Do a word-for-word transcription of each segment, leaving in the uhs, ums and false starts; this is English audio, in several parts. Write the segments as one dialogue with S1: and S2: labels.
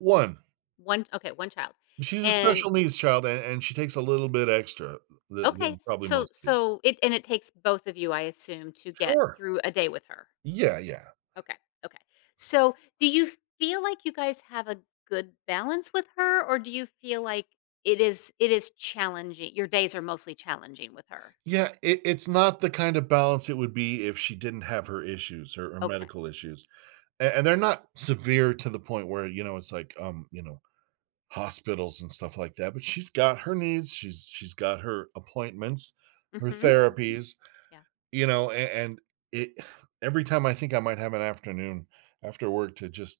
S1: one.
S2: one, okay, one child,
S1: She's a
S2: and
S1: special needs child, a and she takes a little bit extra tha
S2: Okay,
S1: than
S2: s
S1: probably
S2: so
S1: most kids.
S2: so it and it takes both of you, I assume, to get
S1: Sure.
S2: through a day with her?
S1: Yeah, yeah.
S2: Okay, okay. So, do you feel like you guys have a good balance with her? Or do you feel like it is it is challengi your days are mostly challenging with her?
S1: Yeah, it it's not the kind of balance it would be if she didn't have her issues, her, eh,
S2: Okay.
S1: medical issues. A
S2: Okay.
S1: and they're not severe to the point where, you know, it's like, um, you know, hospitals and stuff like that, but she's got her needs, she's she's got her appointments, her
S2: Mhm, mhm,
S1: therapies,
S2: yeah.
S1: you know, an and it every time I think I might have an afternoon after work to just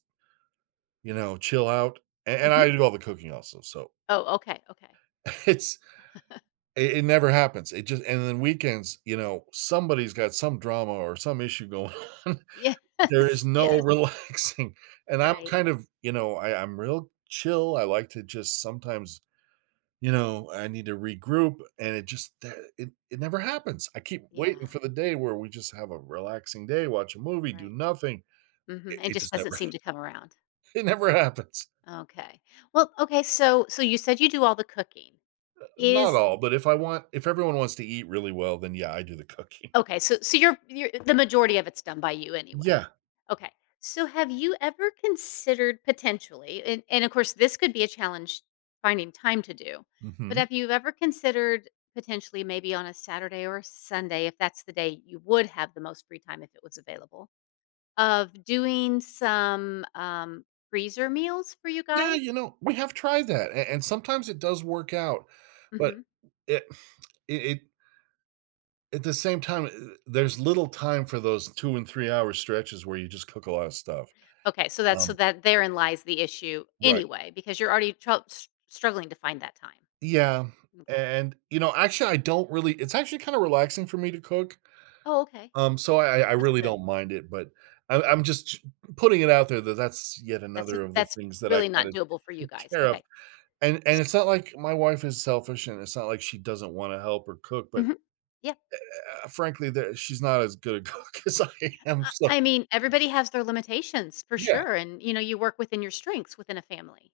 S1: you know, chill out an and
S2: Mhm.
S1: I do all the cooking also, so
S2: Oh, okay, okay.
S1: it's it it never happens, it just and then weekends, you know, somebody's got some drama or some issue going on. There is
S2: Yes,
S1: no
S2: yes.
S1: relaxing, and I'm
S2: Right.
S1: kind of ,you know, I I'm real chill, I like to just sometimes you know, I need to regroup and it just, eh, it it never happens! I keep waiting
S2: Yeah.
S1: for the day where we just have a relaxing day, watch a movie, do
S2: Right.
S1: nothing. It
S2: Mhm, it
S1: it
S2: just
S1: just
S2: doesn't
S1: never ha
S2: seem to come around.
S1: it never happens.
S2: Okay. Well, okay, so so you said you do all the cooking.
S1: Uh, not
S2: Is
S1: all, but if I want if everyone wants to eat really well, then yeah, I do the cooking.
S2: Okay, so so you're you're the majority of it's done by you anyway.
S1: Yeah.
S2: Okay. So have you ever considered, potentially and and of course, this could be a challenge finding time to do. But
S1: Mhm.
S2: have you ever considered, potentially, maybe on a Saturday or a Sunday, if that's the day you would have the most free time, if it was available, of doing some, um, freezer meals for you
S1: Yeah,
S2: guys?
S1: you know, we have tried that, a and sometimes it does work out, but,
S2: Mhm.
S1: it it it at the same time, there's little time for those two and three-hour stretches where you just cook a lot of stuff,
S2: Okay, so that's so
S1: um
S2: that therein lies the issue
S1: Right.
S2: anyway because you're already tro s struggling to find that time.
S1: Yeah. A
S2: M'kay.
S1: and, you know, actually, I don't really it's actually kinda relaxing for me to cook,
S2: Oh, okay,
S1: um, so I I I
S2: that's
S1: really
S2: good.
S1: don't mind it, but I'm I'm just putting it out there that that's yet
S2: That's n
S1: another of the
S2: that's
S1: things that I
S2: really not
S1: kinda
S2: doable for you
S1: take
S2: guys,
S1: care of.
S2: okay.
S1: And and it's not like my wife is selfish, and it's not like she doesn't wanna help or cook, but,
S2: Mhm.
S1: eh
S2: Yeah,
S1: eh eh, frankly, ther she's not as good a cook as I am,
S2: I
S1: so
S2: I mean, everybody has their limitations, for
S1: Yeah.
S2: sure, and, you know, you work within your strengths within a family.